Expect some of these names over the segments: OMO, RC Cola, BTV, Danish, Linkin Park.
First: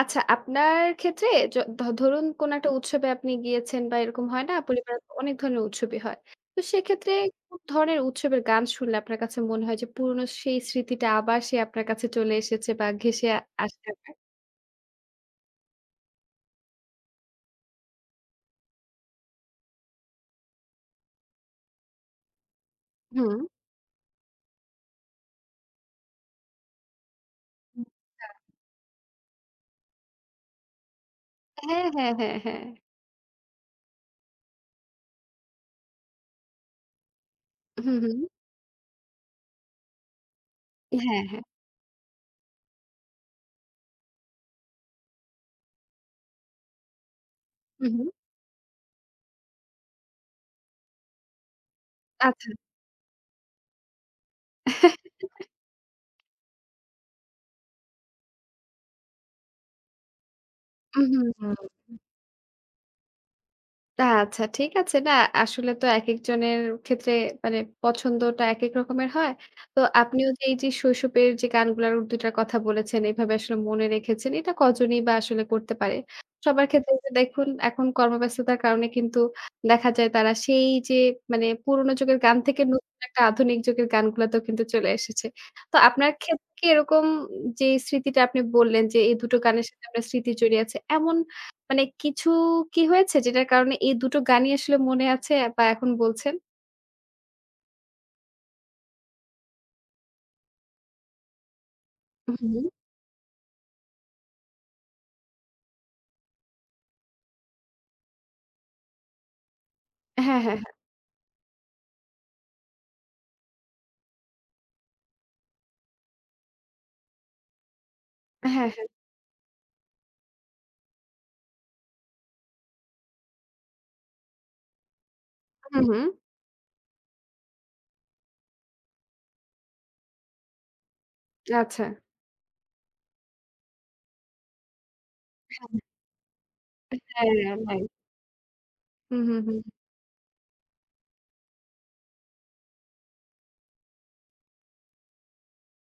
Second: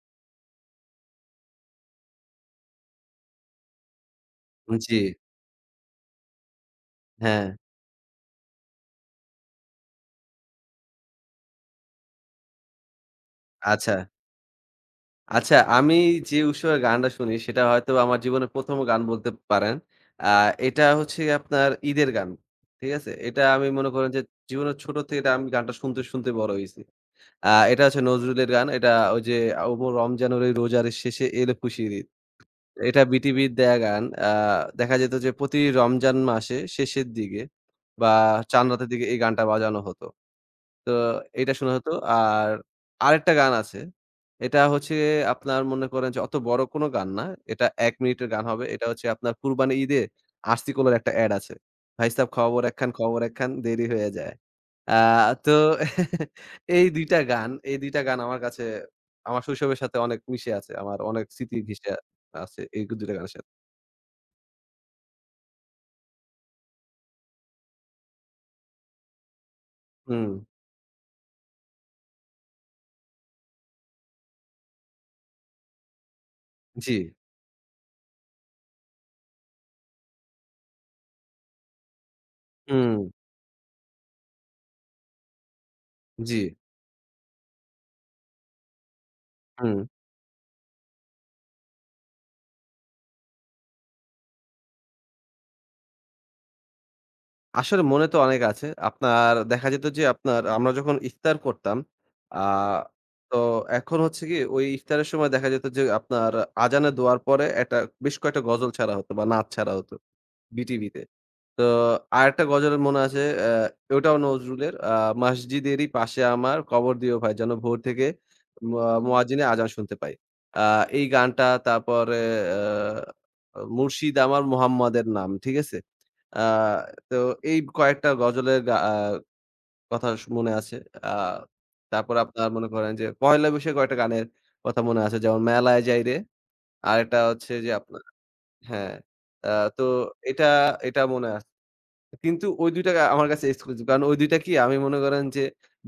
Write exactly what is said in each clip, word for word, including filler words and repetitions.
আচ্ছা, আপনার ক্ষেত্রে য ধ ধরুন কোন একটা উৎসবে আপনি গিয়েছেন বা এরকম হয় না? জি, পরিবারের অনেক ধরনের উৎসবই হয়। তো সেক্ষেত্রে হ্যাঁ। কোন ধরনের উৎসবের গান শুনলে আপনার কাছে মনে হয় যে পুরনো সেই স্মৃতিটা আবার সে আপনার কাছে চলে এসেছে বা ঘেঁষে আ- আসছে আচ্ছা, আপনার? আচ্ছা আমি যে উৎসবের গানটা শুনি সেটা হয়তো আমার জীবনের ১ম গান বলতে পারেন। আ এটা হচ্ছে আপনার ঈদের গান। ঠিক আছে? হুম। এটা আমি মনে করেন যে জীবনের ছোট থেকে এটা আমি গানটা শুনতে, শুনতে বড় হইছি। আ এটা হচ্ছে নজরুলের গান। এটা ওই যে ওমো রমজানের ওই রোজার শেষে এলো হ্যাঁ, খুশির ঈদ। হ্যাঁ, হ্যাঁ, হ্যাঁ। এটা বিটিভির দেয়া গান। আ দেখা যেত যে প্রতি রমজান মাসে শেষের দিকে হুম, বা হুম। চাঁদ রাতের দিকে এই গানটা বাজানো হতো। তো হ্যাঁ, হ্যাঁ। এটা শোনা হতো। আর আরেকটা গান আছে। এটা হচ্ছে আপনার মনে করেন যে অত বড় কোনো গান না। এটা হুম, এক হুম। মিনিটের গান হবে। এটা হচ্ছে আপনার কুরবানি ঈদে আরসি কলার একটা এড আছে। "ভাই সাব আচ্ছা। খবর একখান, খবর একখান দেরি হয়ে যায়।" আ তো এই দুই টা গান, এই দুই টা গান আমার কাছে আমার শৈশবের সাথে অনেক মিশে আছে। আমার অনেক উহুম, স্মৃতি হুম। ঘেঁষে আছে এই দুই টা গানের সাথে। আচ্ছা, ঠিক আছে। না, আসলে তো একেকজনের ক্ষেত্রে মানে পছন্দটা একেক রকমের হয়। তো হুম, আপনিও যে এই যে শৈশবের যে গানগুলার দুই টার কথা বলেছেন, এভাবে আসলে মনে রেখেছেন এটা কজনই বা আসলে করতে পারে। সবার জি, ক্ষেত্রে যে দেখুন এখন কর্মব্যস্ততার কারণে কিন্তু দেখা যায় তারা সেই যে মানে পুরোনো যুগের গান থেকে নতুন হুম, একটা আধুনিক যুগের গানগুলাতেও কিন্তু চলে এসেছে। তো আপনার জি, ক্ষেত্রে কি এরকম যে স্মৃতিটা আপনি বললেন যে এই দুটো গানের হুম। সাথে আপনার স্মৃতি জড়িয়ে আছে, এমন মানে কিছু কি হয়েছে যেটার কারণে এই দুটো গানই আসলে মনে আছে বা এখন বলছেন? আসলে মনে তো অনেক আছে। আপনার দেখা যেত যে আপনার আমরা যখন ইফতার করতাম, হুম, আ হুম। তো এখন হচ্ছে কি ওই ইফতারের সময় দেখা যেত যে আপনার আযানের দোয়ার পরে একটা বেশ কয়েকটা গজল ছাড়া হতো বা নাচ ছাড়া হতো হ্যাঁ, হ্যাঁ, বিটিভিতে। তো আরেকটা গজলের মনে আছে অ্যা ওটাও নজরুলের আ "মসজিদেরই পাশে আমার কবর দিও ভাই যেন ভোর থেকে হ্যাঁ, হ্যাঁ, ম হ্যাঁ। মুয়াজ্জিনের আযান শুনতে পাই।" আ এই গানটা তারপরে অ্যা "মুর্শিদ আমার মোহাম্মদের নাম।" ঠিক আছে? হুম, হুম। আ তো এই কয়েকটা গজলের গা আ কথা স মনে আছে। আ আচ্ছা। তারপর আপনার মনে করেন যে পহেলা বৈশাখে কয়েকটা গানের কথা মনে আছে যেমন "মেলায় যাইরে" আরেকটা হ্যাঁ, হচ্ছে হ্যাঁ, যে নাই। আপনার হ্যাঁ, হুম, হুম, আ হুম। তো এটা, এটা মনে আছে। কিন্তু ওই দুই টা আ আমার কাছে এক্সক্লুসিভ। কারণ ওই দুই টা কি আমি মনে করেন যে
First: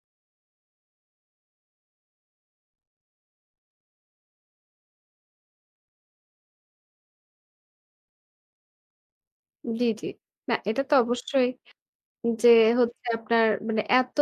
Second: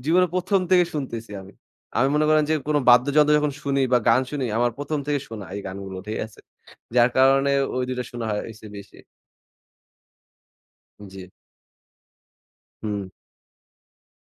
জীবনে ১ম থেকে শুনতেছি আমি। আমি মনে করেন যে কোন বাদ্যযন্ত্র যখন শুনি বা গান শুনি আমার ১ম থেকে শোনা এই গানগুলো, ঠিক আছে? যার কারণে ওই দুই টা শোনা হয় হইছে বেশি। জি, জি। না, এটা তো জি। অবশ্যই। যে হুম। হচ্ছে আপনার মানে এত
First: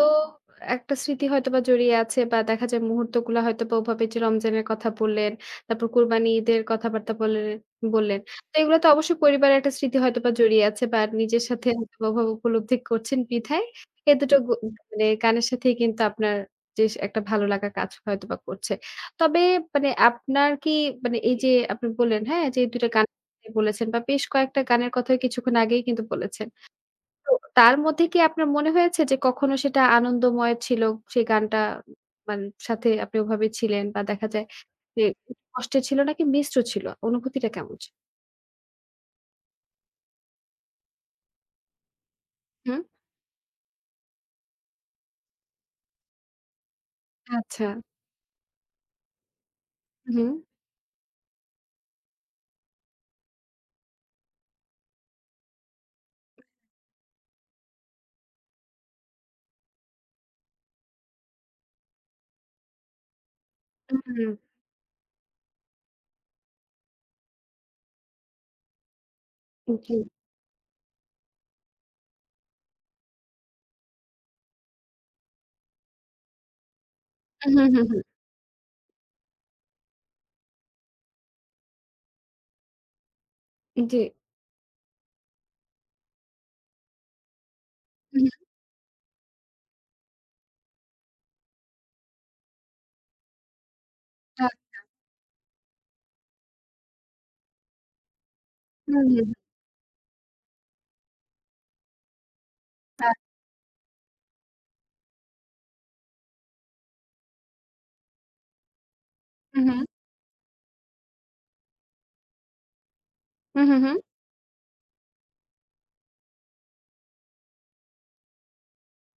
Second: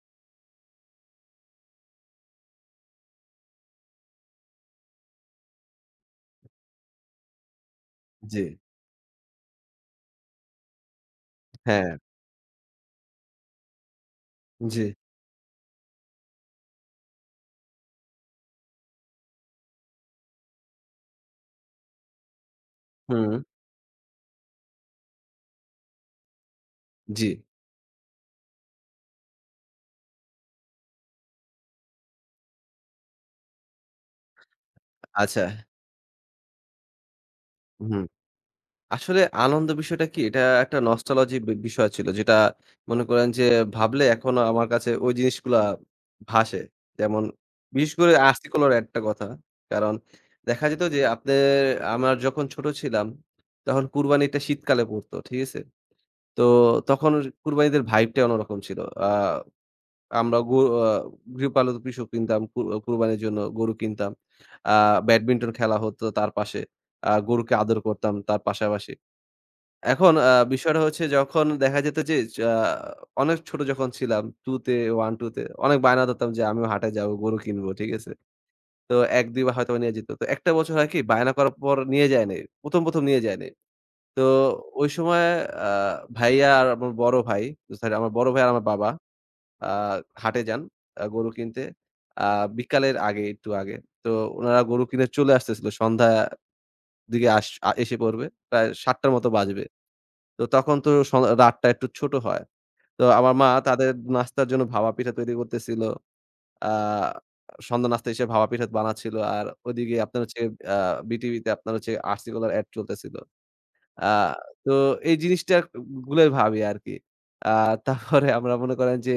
একটা স্মৃতি হয়তোবা জড়িয়ে আছে বা দেখা যায় মুহূর্তগুলো হয়তোবা ওভাবে যে রমজানের কথা বললেন, তারপর কোরবানি ঈদের কথাবার্তা বললেন বললেন। জি। তো এগুলো তো অবশ্যই পরিবারের একটা স্মৃতি হয়তোবা জড়িয়ে আছে বা নিজের সাথে হ্যাঁ। হয়তোবা ওভাবে উপলব্ধি করছেন বিধায় এ দুটো গ জি। মানে গানের সাথেই কিন্তু আপনার যে একটা ভালো লাগা কাজ হয়তোবা করছে। তবে মানে আপনার কি মানে এই যে আপনি বললেন, হ্যাঁ? যে দুই টা গান হুম। বলেছেন বা বেশ কয়েকটা গানের কথাই কিছুক্ষণ আগেই কিন্তু বলেছেন। জি। তো তার মধ্যে কি আপনার মনে হয়েছে যে কখনো সেটা আনন্দময় ছিল, সেই গানটা মান সাথে আপনি ওভাবে ছিলেন বা দেখা যায় যে আচ্ছা। কষ্টের ছিল নাকি মিশ্র ছিল? অনুভূতিটা কেমন ছিল? হুম। আসলে আনন্দ বিষয়টা কি? এটা একটা নস্টালজি বি বিষয় ছিল। যেটা হুম? মনে করেন যে ভাবলে এখনো আমার কাছে ওই জিনিসগুলা ভাসে। যেমন আচ্ছা। বিশেষ করে আরসি কলার একটা কথা। কারণ হুম, দেখা যেত যে আপনার আমার যখন ছোট ছিলাম তখন কুরবানিটা শীতকালে পড়তো। ঠিক আছে? তো তখন কুরবানিদের ভাইবটাই অন্যরকম ছিল। আ আমরা গো আ গৃহপালিত পশু কিনতাম কু কুরবানির জন্য গরু কিনতাম। হুম, আ ব্যাডমিন্টন খেলা হতো তার পাশে। আ গরুকে আদর করতাম তার পাশাপাশি। হুম, জি। এখন আ বিষয়টা হচ্ছে যখন দেখা যেত যে চা অনেক ছোট যখন ছিলাম দুই তে এক, দুই তে অনেক বায়না ধরতাম যে আমিও হাটে যাবো, গরু হুম, কিনবো। হুম, ঠিক হুম, আছে? তো এক, দুই বার হয়তোবা নিয়ে যেত। তো একটা বছর হয় কি বায়না করার পর নিয়ে যায় নাই। ১ম, ১ম নিয়ে যায় নাই। হুম, জি। তো ওই সময় আ ভাইয়া আর আমার বড় ভাই সরি আমার হুম, বড় ভাই আর আমার বাবা আ হাটে যান আ গরু কিনতে। আ বিকালের আগে একটু আগে। তো আ উনারা গরু কিনে চলে আসতেছিল সন্ধ্যা দিকে আস আ এসে পড়বে। প্রায় সাত হুম, টার মতো হুম, বাজবে। তো তখন তো স রাতটা একটু ছোট হয়। তো আ আমার মা তাদের নাস্তার জন্য ভাপা পিঠা তৈরি করতেছিল। আ সন্ধ্যা নাস্তা হিসেবে ভাপা পিঠা বানাচ্ছিল। আর হুম, হুম, ওদিকে আপনার হচ্ছে আ বিটিভিতে আপনার হচ্ছে আরসি কলার এড চলতেছিল। হুম, হুম, আ তো এই জিনিসটা গুলাই ভাবি আরকি। আ তারপরে আমরা মনে করেন যে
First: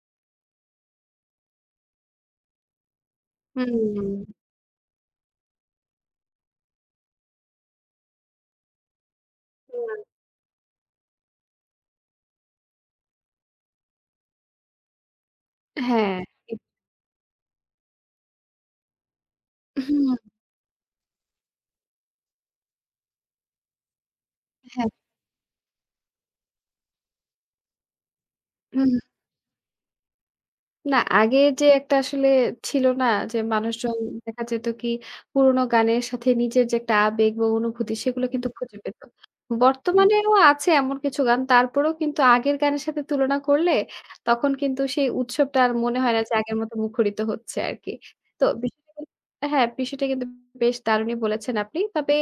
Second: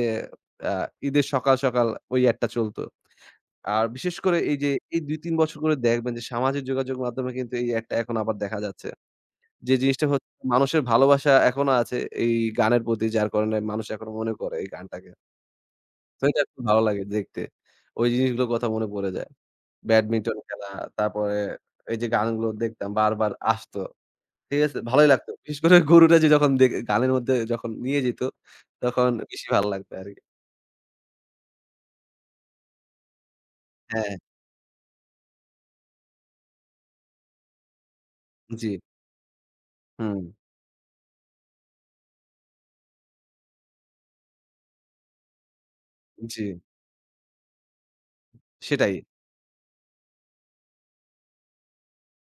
আ ঈদের সকাল, সকাল ওই এডটা চলত। হুম, আর হুম, বিশেষ করে এই যে এই দুই তিন বছর করে দেখবেন যে সামাজিক যোগাযোগ মাধ্যমে কিন্তু এই এডটা এখন আবার দেখা যাচ্ছে। যে হুম, জিনিসটা হচ্ছে মানুষের ভালোবাসা এখনো আছে এই গানের প্রতি যার কারণে মানুষ এখনো মনে করে এই গানটাকে। হ্যাঁ। তো এটা খুব ভালো লাগে দেখতে। ওই জিনিসগুলোর কথা মনে পড়ে যায়। হুম, ব্যাডমিন্টন খেলা, তারপরে এই যে গানগুলো দেখতাম বারবার আসতো। ঠিক আছে? হ্যাঁ। ভালোই লাগতো। বিশেষ করে গরুটা যে যখন দে গানের মধ্যে যখন নিয়ে যেত হুম। তখন বেশি ভালো লাগতো আরকি। না, আগে যে একটা আসলে ছিল না? যে মানুষজন হ্যাঁ, দেখা যেত কি পুরোনো গানের সাথে নিজের যে একটা আবেগ বা অনুভূতি সেগুলো কিন্তু জি। খুঁজে পেত। হুম, বর্তমানেও আছে এমন কিছু গান। তারপরেও কিন্তু আগের গানের সাথে তুলনা করলে তখন কিন্তু সেই উৎসবটা আর মনে হয় না যে জি। আগের মতো মুখরিত হচ্ছে আরকি। তো বিষয়টা সেটাই। কিন হ্যাঁ, বিষয়টা কিন্তু বেশ দারুণই বলেছেন আপনি। তবে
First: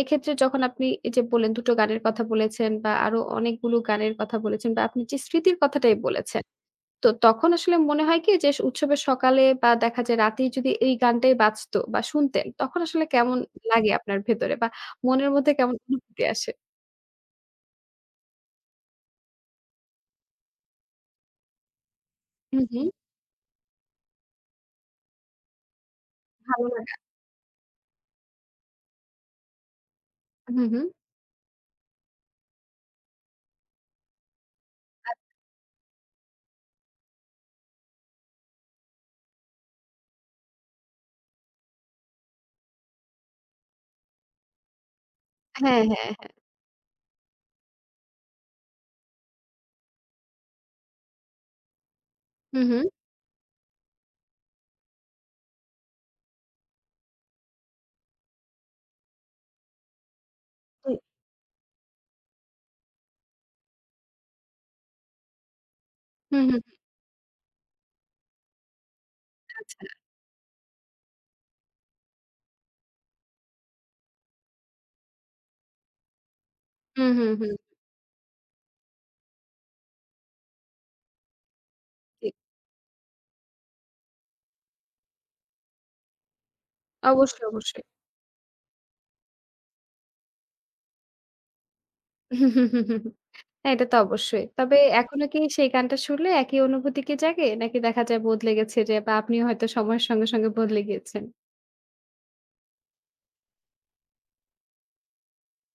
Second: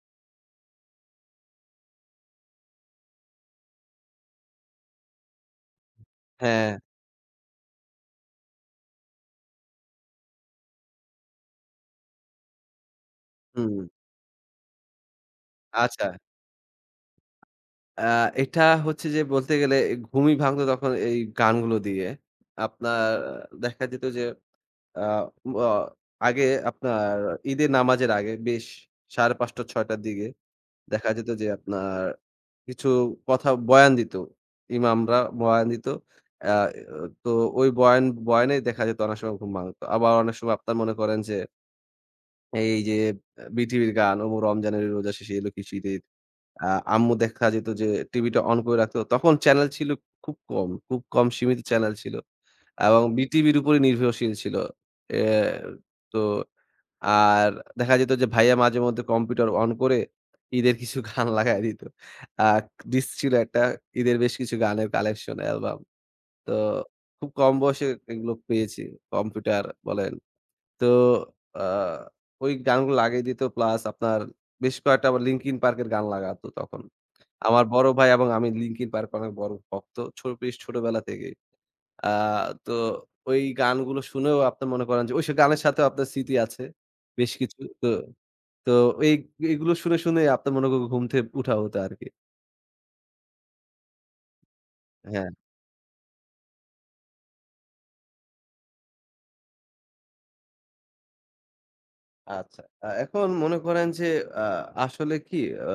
এক্ষেত্রে যখন আপনি এই যে বললেন দুই টো গানের কথা বলেছেন বা আরো অনেকগুলো গানের কথা বলেছেন বা আপনি যে স্মৃতির কথাটাই বলেছেন। হ্যাঁ, তো তখন আসলে মনে হয় কি যে উৎসবের সকালে বা দেখা যায় রাতেই যদি এই গানটাই বাজতো বা শুনতেন, তখন আসলে কেমন হুম। লাগে আপনার ভেতরে বা মনের মধ্যে কেমন আচ্ছা। অনুভূতি আসে? আ এটা হচ্ছে যে বলতে গেলে ঘুমই ভাঙতো তখন এই গানগুলো দিয়ে। হুম, হুম। আপনার দেখা যেত যে আ ম আগে ভালো লাগা আপনার ঈদের নামাজের আগে বেশ সাড়ে পাঁচটা ছয়টা র দিকে হুম, হুম। দেখা যেত যে আপনার কিছু কথা বয়ান দিত। ইমামরা বয়ান দিত। আ তো ওই বয়ান বয়ানেই দেখা যেত অনেক সময় ঘুম ভাঙত। আবার অনেক সময় আপনার মনে করেন যে এই যে আ বিটিভির গান, ওমো রমজানের রোজা শেষে এলো হ্যাঁ, খুশির ঈদ। হ্যাঁ, হ্যাঁ। আ আম্মু দেখা যেত যে টিভিটা অন করে রাখতো। তখন চ্যানেল ছিল খুব কম, খুব কম সীমিত চ্যানেল ছিল হুম, হুম। এবং বিটিভির উপরে নির্ভরশীল ছিল। এ তো আর দেখা যেত যে ভাইয়া মাঝেমধ্যে কম্পিউটার অন করে ঈদের হুম, কিছু গান লাগায় দিত। আ ডিস্ক ছিল একটা ঈদের বেশ কিছু গানের কালেকশন অ্যালবাম। হুম, তো হুম। খুব কম বয়সে এগুলো পেয়েছি। কম্পিউটার আচ্ছা। বলেন তো আ ওই গানগুলো লাগিয়ে দিত প্লাস আপনার বেশ কয়েকটা আবার 'Linkin Park' এর গান লাগাতো তখন। হুম, হুম, হুম। আমার বড় ভাই এবং আমি 'Linkin Park' অনেক বড় ভক্ত। ছো বেশ ছোটবেলা থেকেই। আ জি। তো ওই গানগুলো শুনেও আপনি মনে করেন যে ওইসব গানের সাথেও আপনার স্মৃতি আছে বেশ অবশ্যই, কিছু। অবশ্যই। তো তো এই এগুলো শুনে, শুনে আপনার মনে করুন ঘুম থেকে উঠা হতো আরকি। হ্যাঁ, এটা তো অবশ্যই। তবে এখনো হ্যাঁ, কি সেই গানটা শুনলে একই অনুভূতি কি জাগে? নাকি দেখা যায় বদলে গেছে যে বা আপনিও হয়তো সময়ের সঙ্গে, সঙ্গে বদলে গিয়েছেন? আচ্ছা। আ এখন মনে করেন যে আ আসলে কি আ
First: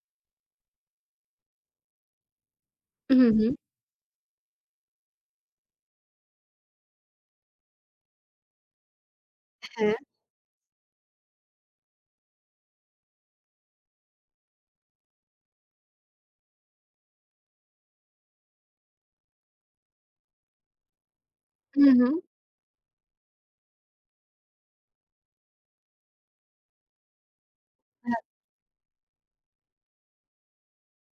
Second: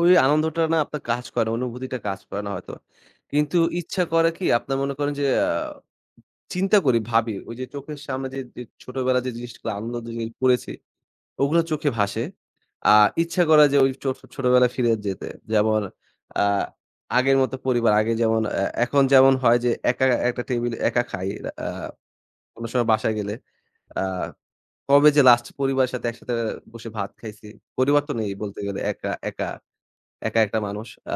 ওই আনন্দটা না আপনার কাজ করে না, অনুভূতিটা কাজ করে না হয়তো। হুম, হুম। কিন্তু ইচ্ছা করে কি আপনার মনে করেন যে আ চিন্তা করি, ভাবি ওই যে চোখের সামনে যে যে ছোটবেলায় যে জিনিসগুলো হ্যাঁ। আনন্দ যে জিনিস করেছি ওগুলো চোখে ভাসে। আ ইচ্ছা করে যে ওই চো ছোটবেলায় ফিরে যেতে। যেমন আ আগের মতো পরিবার আগে যেমন এ এখন যেমন হয় যে একা একটা টেবিলে একা খাই। আ হুম, হুম। কোনো সময় বাসায় গেলে। আ কবে যে লাস্ট পরিবারের সাথে একসাথে বসে ভাত খাইছি। পরিবার তো হ্যাঁ। নেই বলতে গেলে একা, একা। একা একটা মানুষ। আ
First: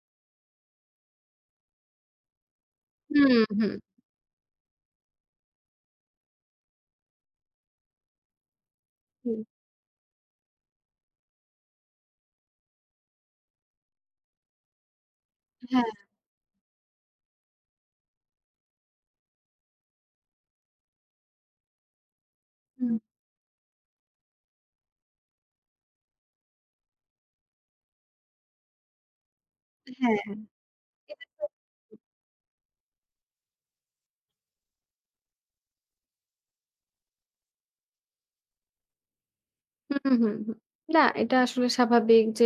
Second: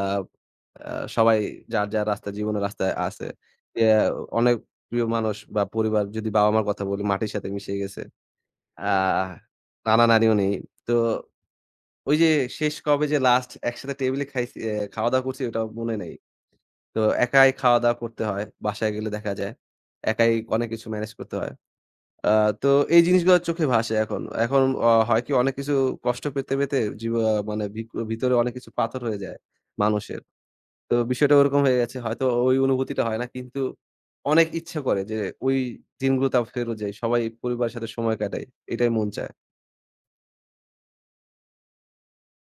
আ সবাই যার, যার রাস্তা জীবনের রাস্তায় আছে। হুম, হুম। ইয়া অনেক প্রিয় মানুষ বা পরিবার যদি বাবা-মার কথা বলি মাটির সাথে মিশে গেছে। আহ হুম। নানা-নানিও নেই। তো ওই যে শেষ কবে যে লাস্ট একসাথে টেবিলে খাইছি এ খাওয়া-দাওয়া করছি ওটাও হ্যাঁ। মনে নেই। তো একাই খাওয়া-দাওয়া করতে হয়। বাসায় গেলে দেখা যায়। একাই অনেক কিছু ম্যানেজ করতে হয়। আ তো হুম, এই জিনিসগুলো চোখে ভাসে এখন। এখন অ হয় কি অনেক কিছু কষ্ট পেতে, পেতে জীব মানে ভিক ভিতরে অনেক কিছু পাথর হয়ে যায় হ্যাঁ, মানুষের। হ্যাঁ। তো এটা বিষয়টা তো ওরকম হয়ে গেছে। হয়তো ওই অনুভূতিটা হয় না। কিন্তু অনেক ইচ্ছা করে যে ওই দিনগুলোতে আবার ফেরত যাই। সবাই পরিবারের সাথে সময় কাটাই। এটাই মন চায়। হুম, হুম, হুম। না, এটা আসলে স্বাভাবিক যে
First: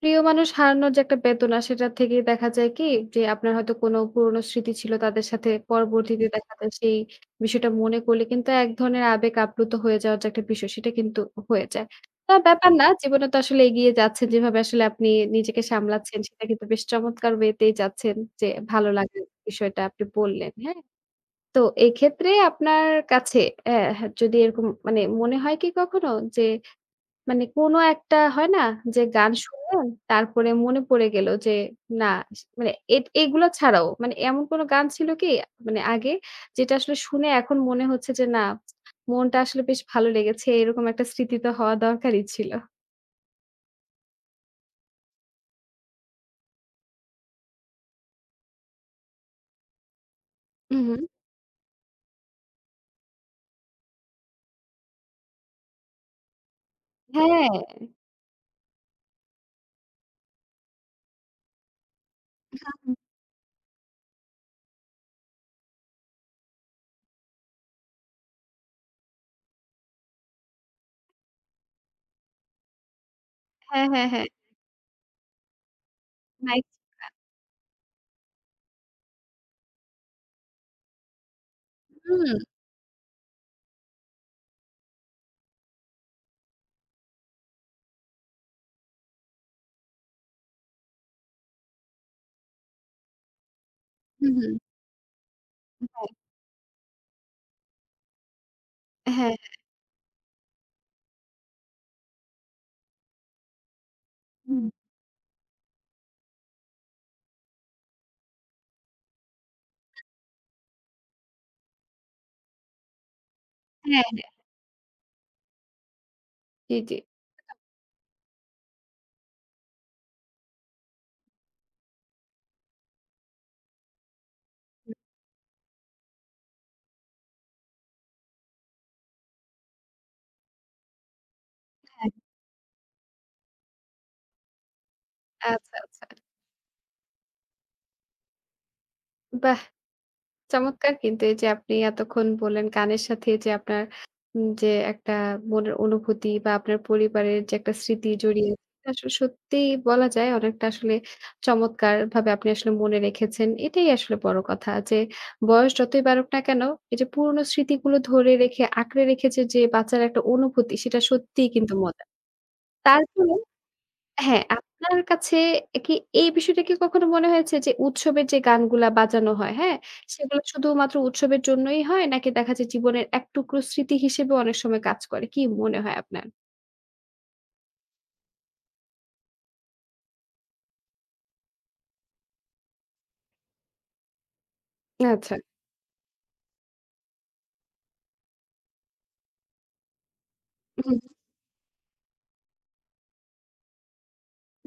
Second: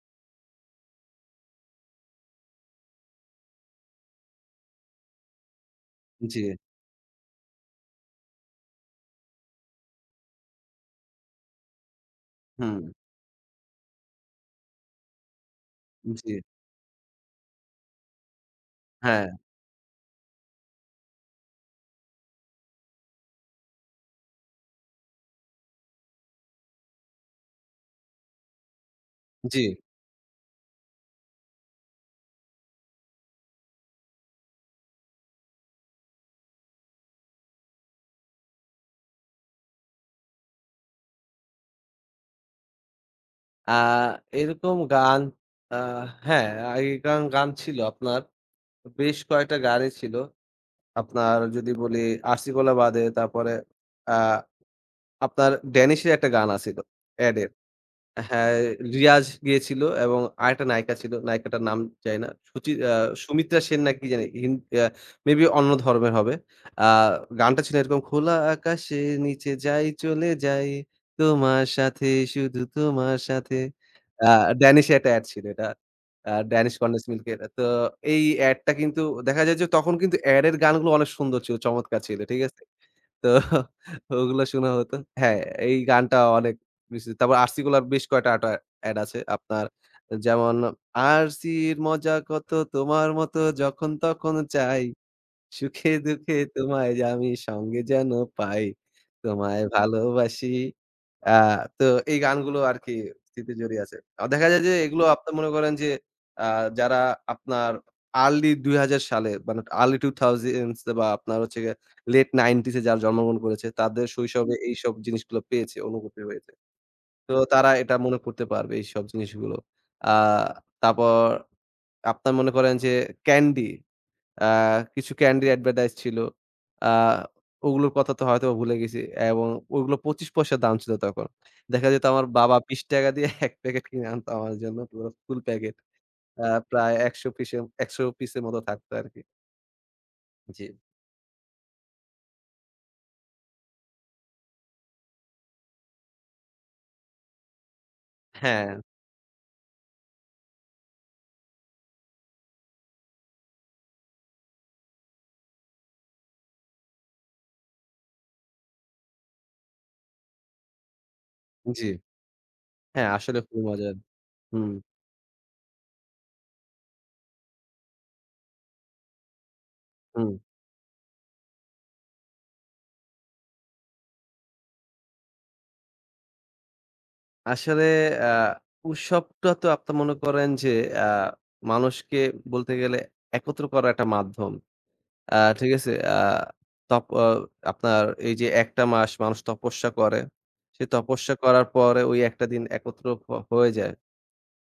প্রিয় মানুষ হারানোর যে একটা বেদনা সেটা থেকেই দেখা যায় কি যে আপনার হয়তো কোনো পুরনো স্মৃতি ছিল তাদের সাথে, পরবর্তীতে জি, দেখা যায় সেই বিষয়টা মনে করলে কিন্তু এক ধরনের আবেগ আপ্লুত হয়ে যাওয়ার যে একটা বিষয়, সেটা কিন্তু হয়ে যায়। তা ব্যাপার হুম, না, জীবনে তো আসলে এগিয়ে যাচ্ছেন। যেভাবে আসলে আপনি নিজেকে সামলাচ্ছেন জি, সেটা কিন্তু বেশ চমৎকার ওয়েতেই যাচ্ছেন। যে ভালো লাগার হ্যাঁ, বিষয়টা আপনি বললেন, হ্যাঁ? তো এক্ষেত্রে আপনার কাছে অ্যা যদি এরকম মানে মনে হয় কি কখনো যে মানে কোনো একটা হয় না যে গান জি। শুনলেন তারপরে মনে পড়ে গেল যে না, মানে এ এগুলো ছাড়াও মানে এমন কোনো গান ছিল কি মানে আগে যেটা আসলে শুনে এখন মনে হচ্ছে যে না, মনটা আসলে বেশ ভালো লেগেছে, এরকম একটা স্মৃতি তো হওয়া দরকারই ছিল। আ এরকম গান আ হ্যাঁ, আগে গান, গান ছিল আপনার বেশ কয়েকটা গানই ছিল। হুম, হুম। আপনার যদি বলি আরসি কৌলা বাদে তারপরে আ আপনার ড্যানিশের একটা গান আছিল এড এর। হ্যাঁ। হ্যাঁ, রিয়াজ গিয়েছিল এবং আরেকটা নায়িকা ছিল। নায়িকাটার নাম জানি না। সুচি আ সুমিত্রা সেন না কি জানি হিন আ মেবি অন্য ধর্মের হবে। আ গানটা ছিল এরকম খোলা আকাশের নিচে যাই চলে যাই তোমার সাথে শুধু তোমার সাথে। হ্যাঁ, হ্যাঁ, হ্যাঁ। আ ড্যানিশের একটা এড ছিল এটা। Uh nice. Danish condense milk এর। তো এই এডটা কিন্তু দেখা যায় যে তখন কিন্তু এড এর গানগুলো অনেক সুন্দর ছিল, চমৎকার ছিল। হুম, ঠিক আছে? তো ওগুলো শোনা হতো। হ্যাঁ, এই গানটা অনেক মিশ্রিত। তারপর আরসি গুলার বেশ কয়েকটা আটা অ্যাড আছে। আপনার যেমন আরসির মজা কত তোমার মত যখন তখন হুম, হুম। চাই। সুখে হ্যাঁ, দুঃখে তোমায় যে আমি সঙ্গে যেন পাই, হ্যাঁ, হ্যাঁ। তোমায় ভালোবাসি। আ তো এই গানগুলো আরকি স্মৃতি জড়িয়ে আছে। আ দেখা যায় হুম। যে এগুলো আপনি মনে করেন যে আ যারা আপনার আর্লি দুই হাজার সালে মানে আর্লি টু থাউজেন্ডস বা আপনার হচ্ছে গিয়ে লেট নাইন্টিস এ যারা জন্মগ্রহণ করেছে হ্যাঁ, তাদের হ্যাঁ। শৈশবে এইসব জিনিসগুলো পেয়েছে, অনুভূতি হয়েছে। জি, জি। তো তারা এটা মনে করতে পারবে এইসব জিনিসগুলো। আ তারপর আপনার মনে করেন যে ক্যান্ডি আ হুম, কিছু ক্যান্ডির অ্যাডভার্টাইজ ছিল। আ ওগুলোর কথা তো হয়তোবা ভুলে গেছি এবং ওগুলো পঁচিশ পয়সা দাম ছিল তখন। দেখা যেত হ্যাঁ। আমার বাবা ৳বিশ দিয়ে এক প্যাকেট কিনে আনত আমার জন্য পুরো ফুল প্যাকেট। আচ্ছা, আচ্ছা। আ প্রায় একশো পিসের একশো পিসের মতো থাকতো আরকি। বাহ! জি। চমৎকার। কিন্তু এই যে আপনি এতক্ষণ বললেন গানের সাথে যে আপনার উম যে একটা মনের অনুভূতি বা আপনার পরিবারের যে একটা স্মৃতি জড়িয়ে আছে, হ্যাঁ, এটা আসলে সত্যিই বলা যায় অনেকটা আসলে চমৎকারভাবে আপনি আসলে মনে রেখেছেন। এটাই আসলে বড় কথা যে বয়স যতই বাড়ুক না কেন এই যে পুরনো স্মৃতিগুলো ধরে রেখে আঁকড়ে রেখেছে যে বাচ্চার একটা অনুভূতি, সেটা সত্যিই কিন্তু জি। মজার। হ্যাঁ, তারপরেও আসলে খুবই মজার। হ্যাঁ, হুম, আপনার কাছে কি এই বিষয়টা কি কখনো মনে হয়েছে যে উৎসবের যে গানগুলা বাজানো হয়, হ্যাঁ? হুম। সেগুলো শুধুমাত্র উৎসবের জন্যই হয় নাকি দেখা যায় জীবনের এক টুকরো স্মৃতি হিসেবেও অনেক সময় কাজ করে? কি মনে হয় আপনার? আসলে আ উৎসবটা তো আপনি মনে করেন যে আ মানুষকে বলতে গেলে একত্র করার একটা মাধ্যম। আ আচ্ছা। ঠিক আছে? আ তপ অ আপনার এই যে এক টা মাস মানুষ তপস্যা করে। হু, সে হু। তপস্যা করার পরে ওই এক টা দিন একত্র হ হয়ে যায়।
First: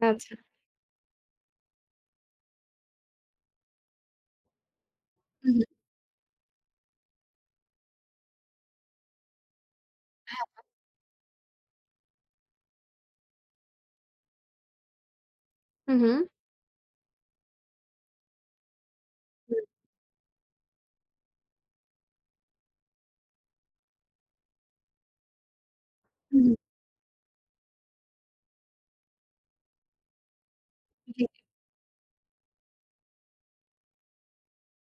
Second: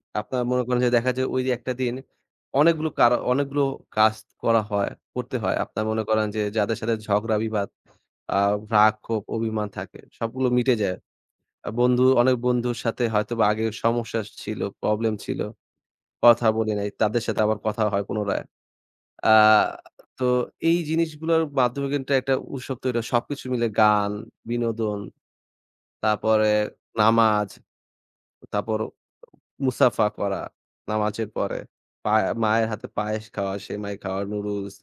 আচ্ছা। আপনার মনে করেন যে দেখা যায় ওই যে এক টা দিন অনেকগুলো কার অনেকগুলো কাজ করা হয়, করতে হু, হয়। হু। আপনার মনে করেন যে যাদের সাথে ঝগড়া বিবাদ, আ রাগ, ক্ষোভ, অভিমান থাকে সবগুলো হ্যাঁ। মিটে যায়। আ বন্ধু অনেক বন্ধুর সাথে হয়তোবা আগে সমস্যা ছিল, প্রবলেম ছিল। হু, হু। কথা বলি নাই। তাদের সাথে আবার কথা হয় পুনরায়। আ তো এই জিনিসগুলোর মাধ্যমে কিন্তু একটা উৎসব তৈরি হয়। সবকিছু মিলে গান, বিনোদন, হু, তারপরে হু। নামাজ, তারপর মুসাফা করা জি, নামাজের পরে। পায়া মায়ের হাতে পায়েস খাওয়া, সেমাই খাওয়া, নুডলস,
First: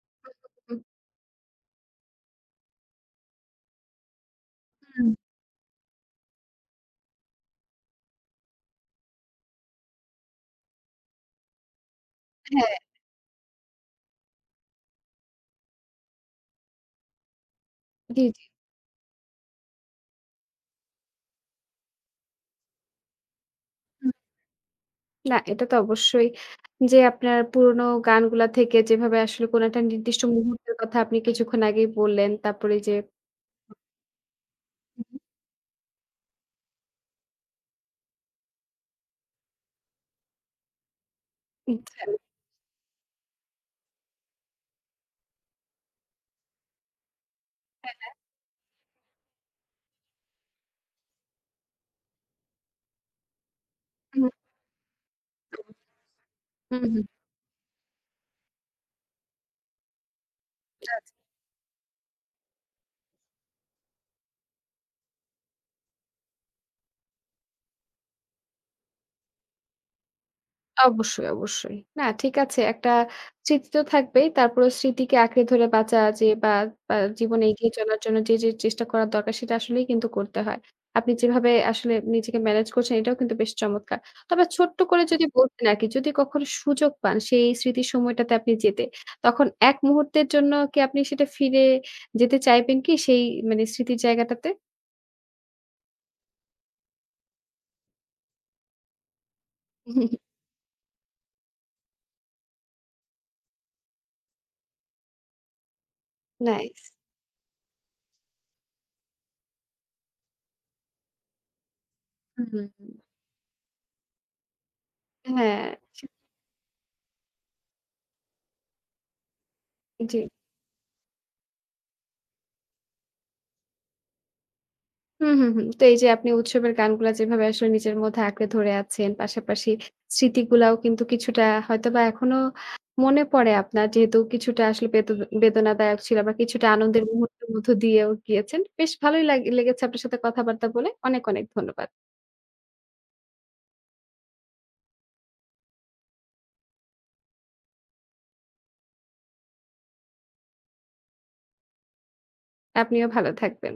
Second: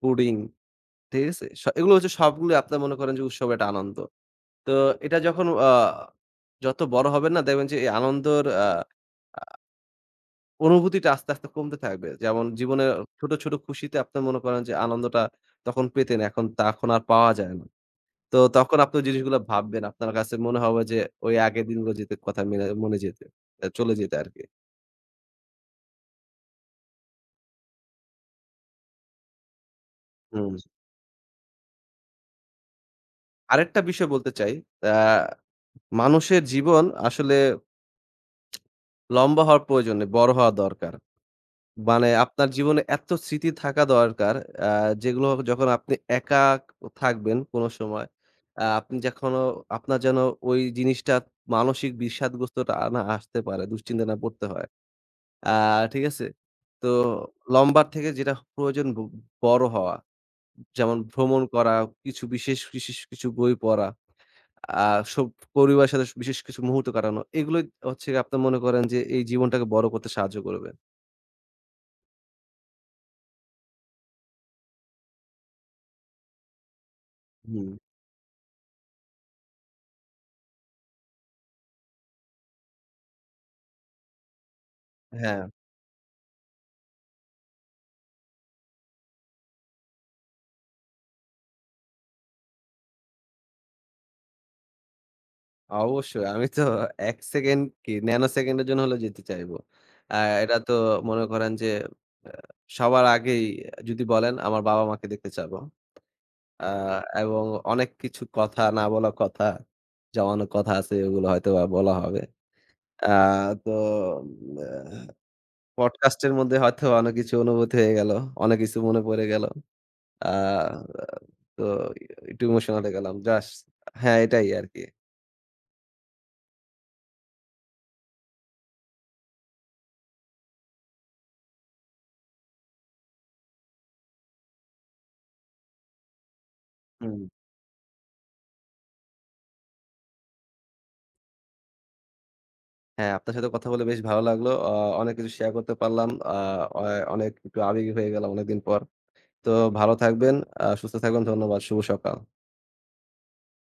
পুডিং, হু, ঠিক আছে? স এগুলো হচ্ছে সবগুলো আপনারা মনে করেন যে উৎসবের একটা আনন্দ। তো হুম। এটা যখন আ যত বড় হবেন না দেখবেন যে এই আনন্দর আ অনুভূতিটা আস্তে, আস্তে কমতে থাকবে। যেমন হ্যাঁ, জীবনে ছোট, ছোট খুশিতে আপনি মনে করেন যে আনন্দটা তখন পেতেন, এখন তা এখন আর পাওয়া যায় না। জি, তো জি। তখন আপনি ওই জিনিসগুলো ভাববেন। আপনার কাছে মনে হবে যে ওই আগের দিনগুলো যেতে কথা মেনে মনে যেতে আ চলে হুম। যেতে আরকি। না, এটা তো অবশ্যই যে আপনার পুরোনো গানগুলা থেকে যেভাবে আসলে কোনো একটা নির্দিষ্ট হুম। মুহূর্তের কথা আপনি কিছুক্ষণ আগেই বললেন। তারপরে যে আরেকটা বিষয় বলতে চাই। আ হু, হু। মানুষের জীবন আসলে লম্বা হওয়ার প্রয়োজন নেই, বড় হওয়া দরকার। আচ্ছা। মানে আপনার জীবনে এত স্মৃতি থাকা দরকার আ যেগুলো যখন আপনি একা থাকবেন কোনো হ্যাঁ, সময়, হ্যাঁ। আ আপনি যেকোনো আপনার যেন ওই জিনিসটা মানসিক বিষাদগ্রস্তটা না আসতে পারে, দুশ্চিন্তা না হু, পড়তে হয়। আ ঠিক আছে? হু, তো হু। লম্বার থেকে যেটা প্রয়োজন ব বড় হওয়া। যেমন ভ্রমণ করা, কিছু বিশেষ, বিশেষ কিছু বই পড়া, আ সব পরিবারের সাথে বিশেষ কিছু মুহূর্ত কাটানো। এগুলোই হচ্ছে আপনার মনে করেন যে এই জীবনটাকে বড় করতে সাহায্য করবে। অবশ্যই, অবশ্যই। না, ঠিক আছে, একটা স্মৃতি তো থাকবেই। তারপরেও স্মৃতিকে আঁকড়ে ধরে বাঁচা যে বা, বা জীবনে হুম, এগিয়ে চলার জন্য যে, যে চেষ্টা করা দরকার সেটা আসলেই কিন্তু করতে হয়। আপনি যেভাবে আসলে নিজেকে ম্যানেজ করছেন এটাও কিন্তু বেশ চমৎকার। তবে ছোট্ট করে যদি হ্যাঁ। বলতেন আরকি, যদি কখনো সুযোগ পান সেই স্মৃতির সময়টাতে আপনি যেতে, তখন এক মুহূর্তের জন্য কি আপনি সেটা ফিরে যেতে চাইবেন কি সেই মানে স্মৃতির জায়গাটাতে? অবশ্যই। আমি তো এক সেকেন্ড কি ন্যানো সেকেন্ডের জন্য হলেও যেতে চাইব। আ এটা তো মনে করেন যে আ সবার আগেই যদি বলেন আমার বাবা-মাকে দেখতে চাবো। আ জি। নাইস। এবং অনেক কিছু কথা, না বলা কথা, জমানো কথা আছে ওগুলো হয়তোবা বলা হবে। হুম, হুম, হুম। আ তো আ হ্যাঁ, পডকাস্ট এর মধ্যে হয়তো অনেক কিছু অনুভূতি হয়ে গেল। অনেক কিছু মনে পড়ে গেল। জি। আ তো একটু ইমোশনাল হয়ে গেলাম। জাস্ট হ্যাঁ, এটাই আরকি। হুম, হুম, হুম। তো এই যে আপনি উৎসবের গানগুলা যেভাবে আসলে নিজের মধ্যে আঁকড়ে ধরে আছেন, পাশাপাশি স্মৃতিগুলাও কিন্তু কিছুটা হয়তোবা এখনো মনে পড়ে আপনার। যেহেতু কিছুটা আসলে বেদ বেদনাদায়ক ছিল বা কিছুটা আনন্দের হুম। মুহূর্তের মধ্য দিয়েও গিয়েছেন। বেশ ভালোই লাগ লেগেছে আপনার সাথে কথাবার্তা বলে। অনেক, অনেক ধন্যবাদ। হ্যাঁ, আপনার সাথে কথা বলে বেশ ভালো লাগলো। অ অনেক কিছু শেয়ার করতে পারলাম। আ অয় অনেক একটু আবেগী হয়ে গেলাম অনেকদিন পর। তো ভালো থাকবেন, আ সুস্থ থাকবেন। ধন্যবাদ। শুভ সকাল। আপনিও ভালো থাকবেন।